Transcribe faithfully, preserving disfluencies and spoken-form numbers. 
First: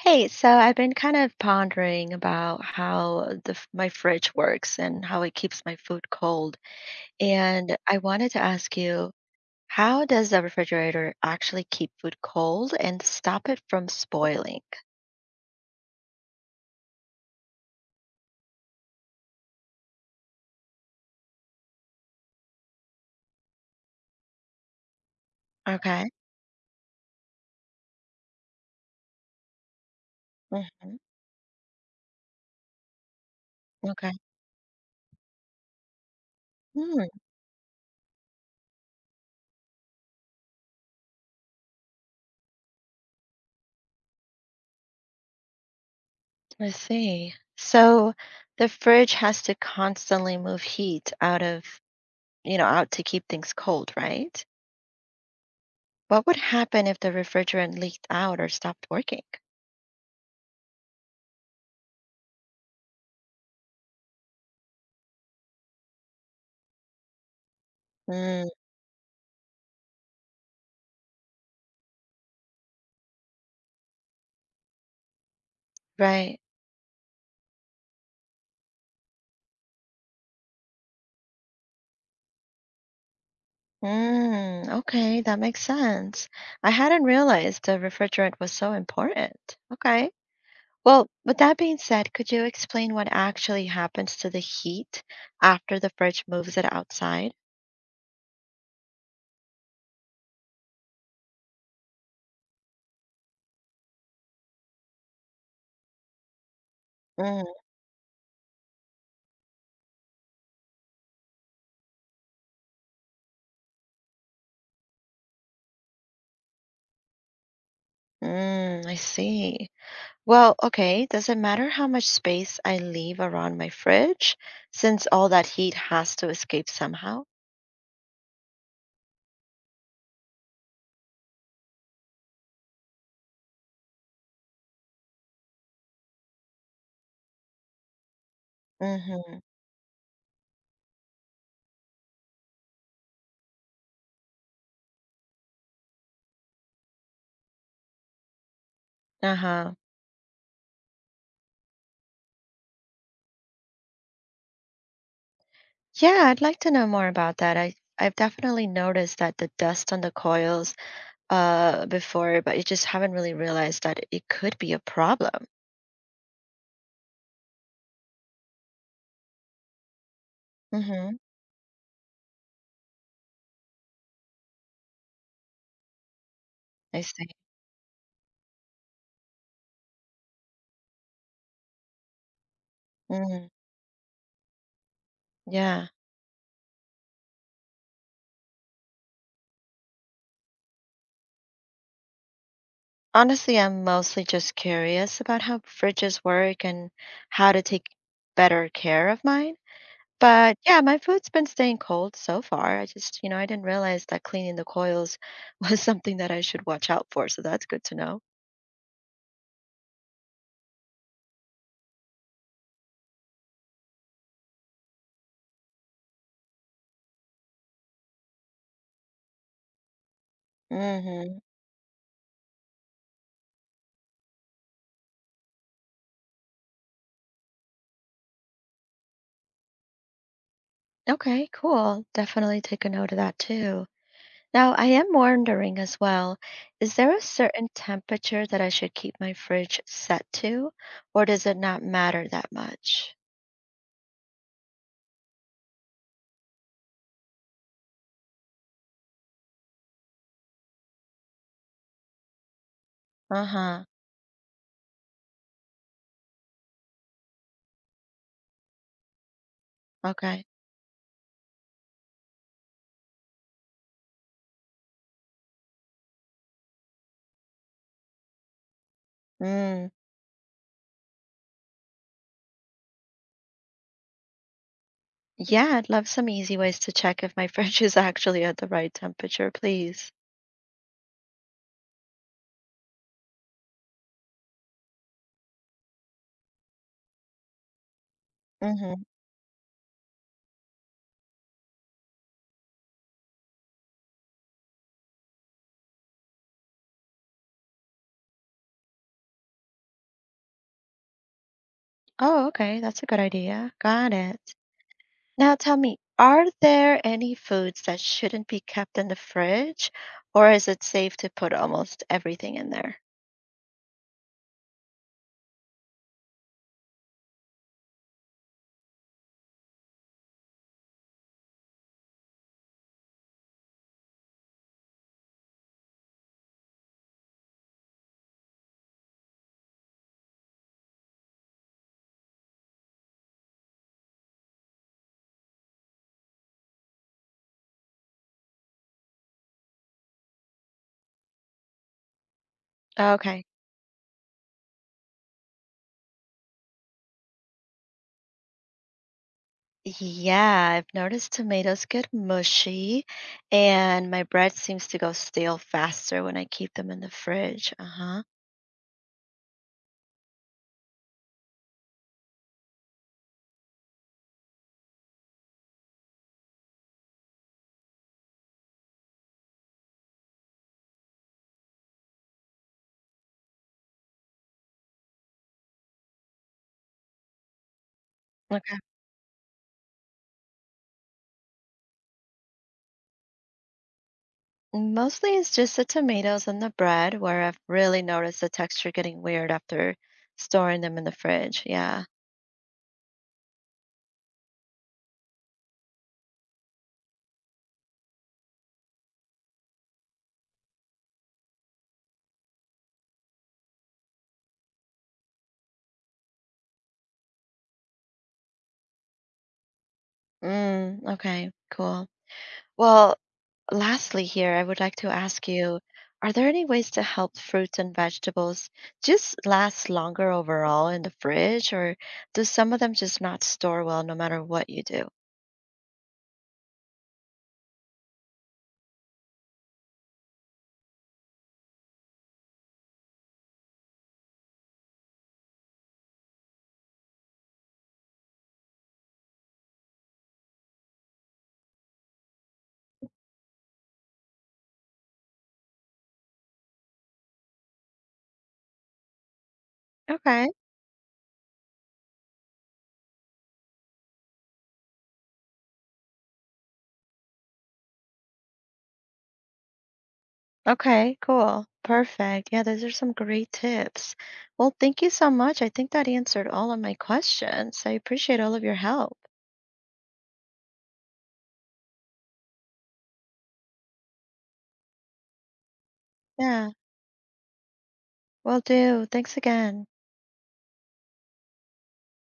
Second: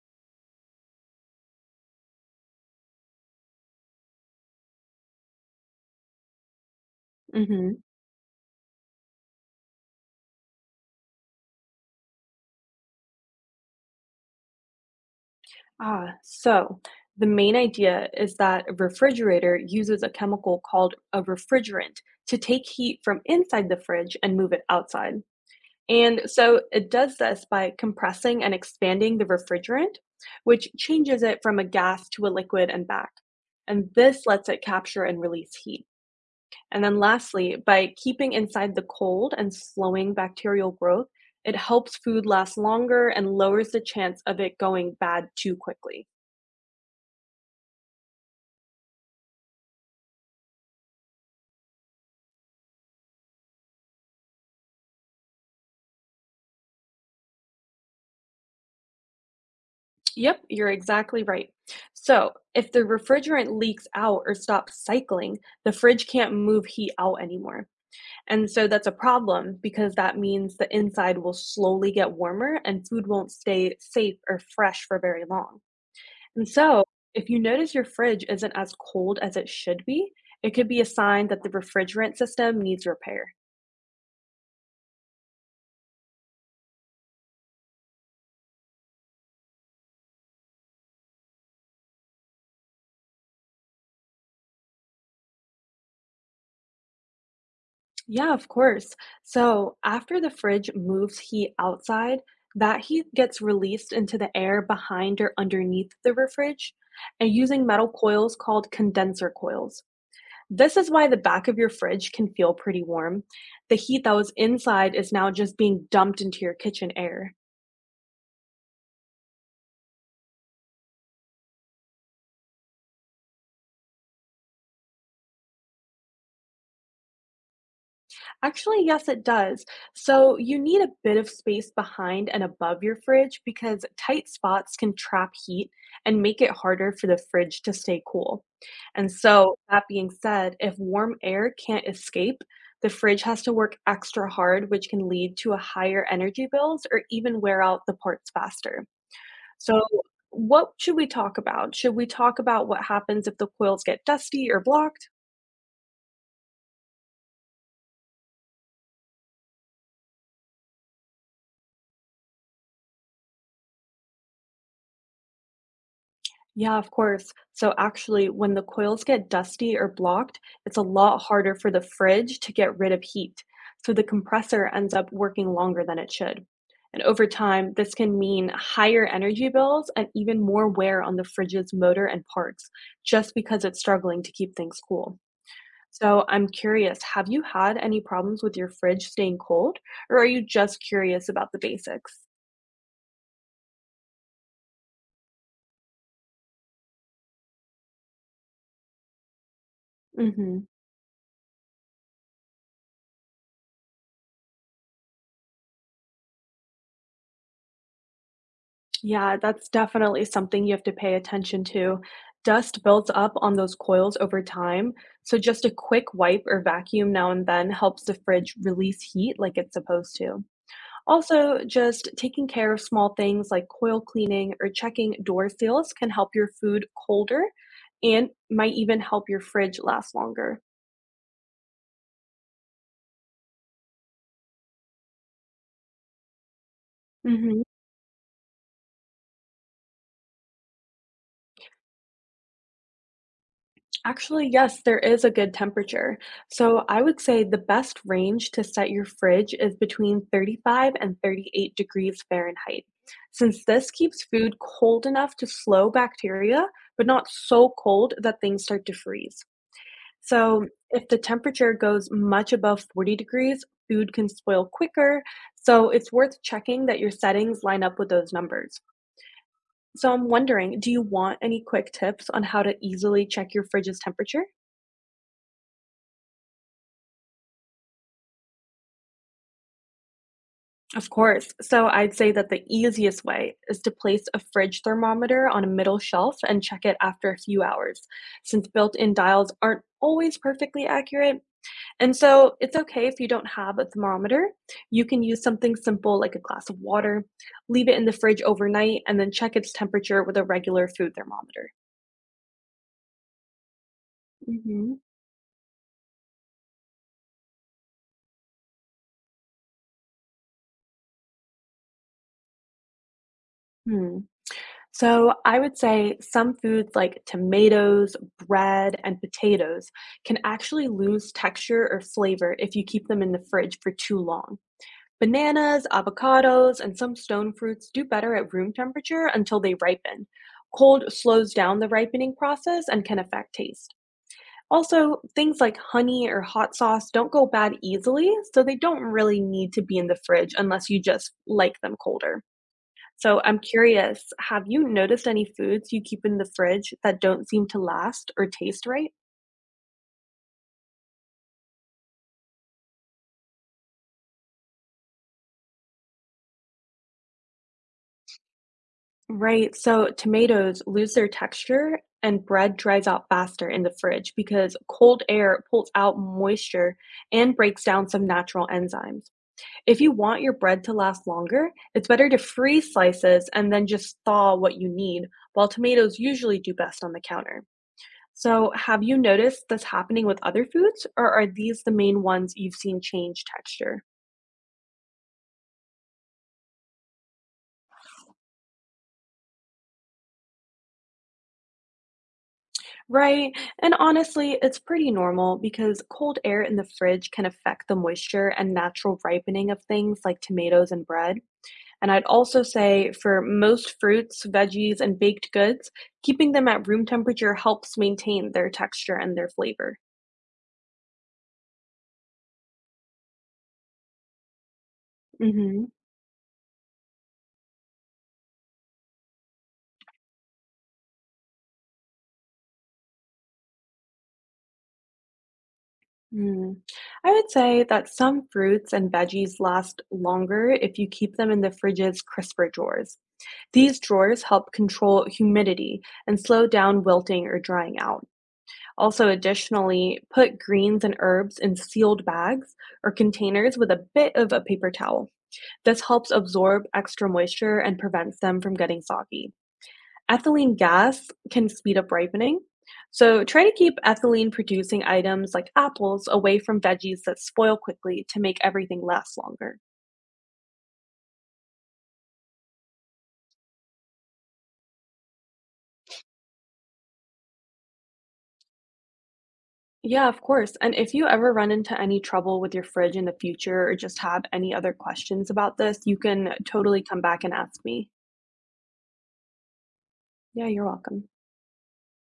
Hey, so I've been kind of pondering about how the f- my fridge works and how it keeps my food cold. And Mhm. I wanted to ask you, how does the refrigerator actually keep food cold and stop it from spoiling? Ah, so the main idea is that a refrigerator uses a chemical called a refrigerant to take heat from inside the fridge and move it outside. Okay. And so it does this by compressing and expanding the refrigerant, which Hmm. changes it from a gas to a liquid and back. And Okay. this lets it capture and release heat. And then Hmm, lastly, by keeping inside the cold and slowing bacterial growth, it helps food last longer and lowers the chance of it going bad too quickly. I see. So the fridge has to constantly move heat out of, you know, out to keep things cold, right? What would happen if the refrigerant leaked out or stopped working? Yep, you're exactly right. So, if the refrigerant leaks out or stops cycling, the fridge can't move heat out anymore. Mm, And so that's a problem because that means the inside will slowly get warmer and food won't stay safe or fresh for very long. right. And so, if you notice your fridge isn't as cold as it should be, it could be a sign that the refrigerant system needs repair. Mm, okay, that makes sense. I hadn't realized the refrigerant was so important. Okay. Well, with that being said, could you explain what actually happens to the heat after the fridge moves it outside? Yeah, of course. So, after the fridge moves heat outside, that heat gets released into the air behind or underneath the fridge and Mm. using metal coils called condenser coils. This is why the back of your fridge can feel pretty warm. The heat that was inside is now just being dumped into your kitchen air. Mm, I see. Well, okay, does it matter how much space I leave around my fridge since all that heat has to escape somehow? Actually, yes, it does. So you need a bit of space behind and above your fridge because tight spots can trap heat and make it harder for the fridge to stay cool. And Mm-hmm. so, that being said, if warm air can't escape, the fridge has to work extra hard, which can lead to a higher energy bills or even wear out the parts faster. Uh-huh. So, what should we talk about? Should we talk about what happens if the coils get dusty or blocked? Yeah, I'd like to know more about that. I I've definitely noticed that the dust on the coils uh before, but you just haven't really realized that it could be a problem. Yeah, of course. So actually, when the coils get dusty or blocked, it's a Mm-hmm. lot harder for the fridge to get rid of heat. So the compressor ends up working longer than it should. I And see. over time, this can mean higher energy bills and even more wear on the fridge's motor and parts, just Mm, because it's struggling to keep things cool. yeah. So I'm curious, have you had any problems with your fridge staying cold, or are you just curious about the basics? Honestly, I'm mostly just curious about how fridges work and how to take better care of mine. But Mm-hmm. yeah, my food's been staying cold so far. I just, you know, I didn't realize that cleaning the coils was something that I should watch out for, so that's good to know. Yeah, that's definitely something you have to pay attention to. Dust builds up on those coils over time, so just a quick wipe or vacuum now and then helps the fridge release heat like it's supposed to. Mm-hmm. Also, just taking care of small things like coil cleaning or checking door seals can help your food colder and might even help your fridge last longer. Okay, cool. Definitely take a note of that too. Now, I am wondering as well, is there a Mhm. certain temperature that I should keep my fridge set to, or does it not matter that much? Actually, yes, there is a good temperature. So I would say the best range to set your fridge is between thirty-five and thirty-eight degrees Fahrenheit, since Uh-huh. this keeps food cold enough to slow bacteria, but not so cold that things start to freeze. Okay. So if the temperature goes much above forty degrees, food can spoil quicker. So it's worth checking that your settings line up with those numbers. Mm. So I'm wondering, do you want any quick tips on how to easily check your fridge's temperature? Yeah, I'd love some easy ways to check if my fridge is actually at the right temperature, please. Of course. So I'd say that the easiest way is to place a fridge thermometer on a middle shelf and check it after a few hours, since built Mm-hmm. in dials aren't always perfectly accurate. And so it's okay if you don't have a thermometer. You can use something simple like a glass of water, leave it in the fridge overnight, and then check its temperature with a regular food thermometer. Oh, okay. That's a good idea. Got it. Hmm. Now tell me, are there any foods that shouldn't be kept in the fridge, or is it safe to put almost everything in there? So, I would say some foods like tomatoes, bread, and potatoes can actually lose texture or flavor if you keep them in the fridge for too long. Bananas, avocados, and some stone fruits do better at room temperature until they ripen. Cold slows down the ripening process and can affect taste. Also, things like honey or hot sauce don't go bad easily, so they don't really need to be in the fridge unless you just like them colder. So Okay. I'm curious, have you noticed any foods you keep in the fridge that don't seem to last or taste right? Yeah, I've noticed tomatoes get mushy, and my bread seems to go stale faster when I keep them in the fridge. Uh-huh. Right. So tomatoes lose their texture and bread dries out faster in the fridge because cold air pulls out moisture and breaks down some natural enzymes. If you want your bread to last longer, it's better to freeze slices and then just thaw what you need, while tomatoes usually do best on the counter. So, Okay. have you noticed this happening with other foods, or are these the main ones you've seen change texture? Mostly it's just the tomatoes and the bread where I've really noticed the texture getting weird after storing them in the fridge. Yeah. Right, and honestly, it's pretty normal because cold air in the fridge can affect the moisture and natural ripening of things like tomatoes and bread. And I'd also say for most fruits, veggies, and baked goods, keeping them at room temperature helps maintain their texture and their flavor. Mm, okay, cool. Well, lastly, here, I would like to ask you, Hmm. are there any ways to help fruits and vegetables just last longer overall in the fridge, or do some of them just not store well no matter what you do? Hmm. I would say that some fruits and veggies last longer if you keep them in the fridge's crisper drawers. These drawers help control humidity and slow down wilting or drying out. Also, additionally, put greens and herbs in sealed bags or containers with a bit of a paper towel. This helps absorb extra moisture and prevents them from getting soggy. Okay. Ethylene gas can speed up ripening, so try to keep ethylene producing items like apples away from veggies that spoil quickly to make everything last longer. Okay, cool. Perfect. Yeah, those are some great tips. Well, thank you so much. I think that answered all of my questions. I appreciate all of your help. Yeah, of course. And if you ever run into any trouble with your fridge in the future or just have any other questions about this, you can Yeah, totally come back and ask me. will do. Thanks again. Yeah, you're welcome.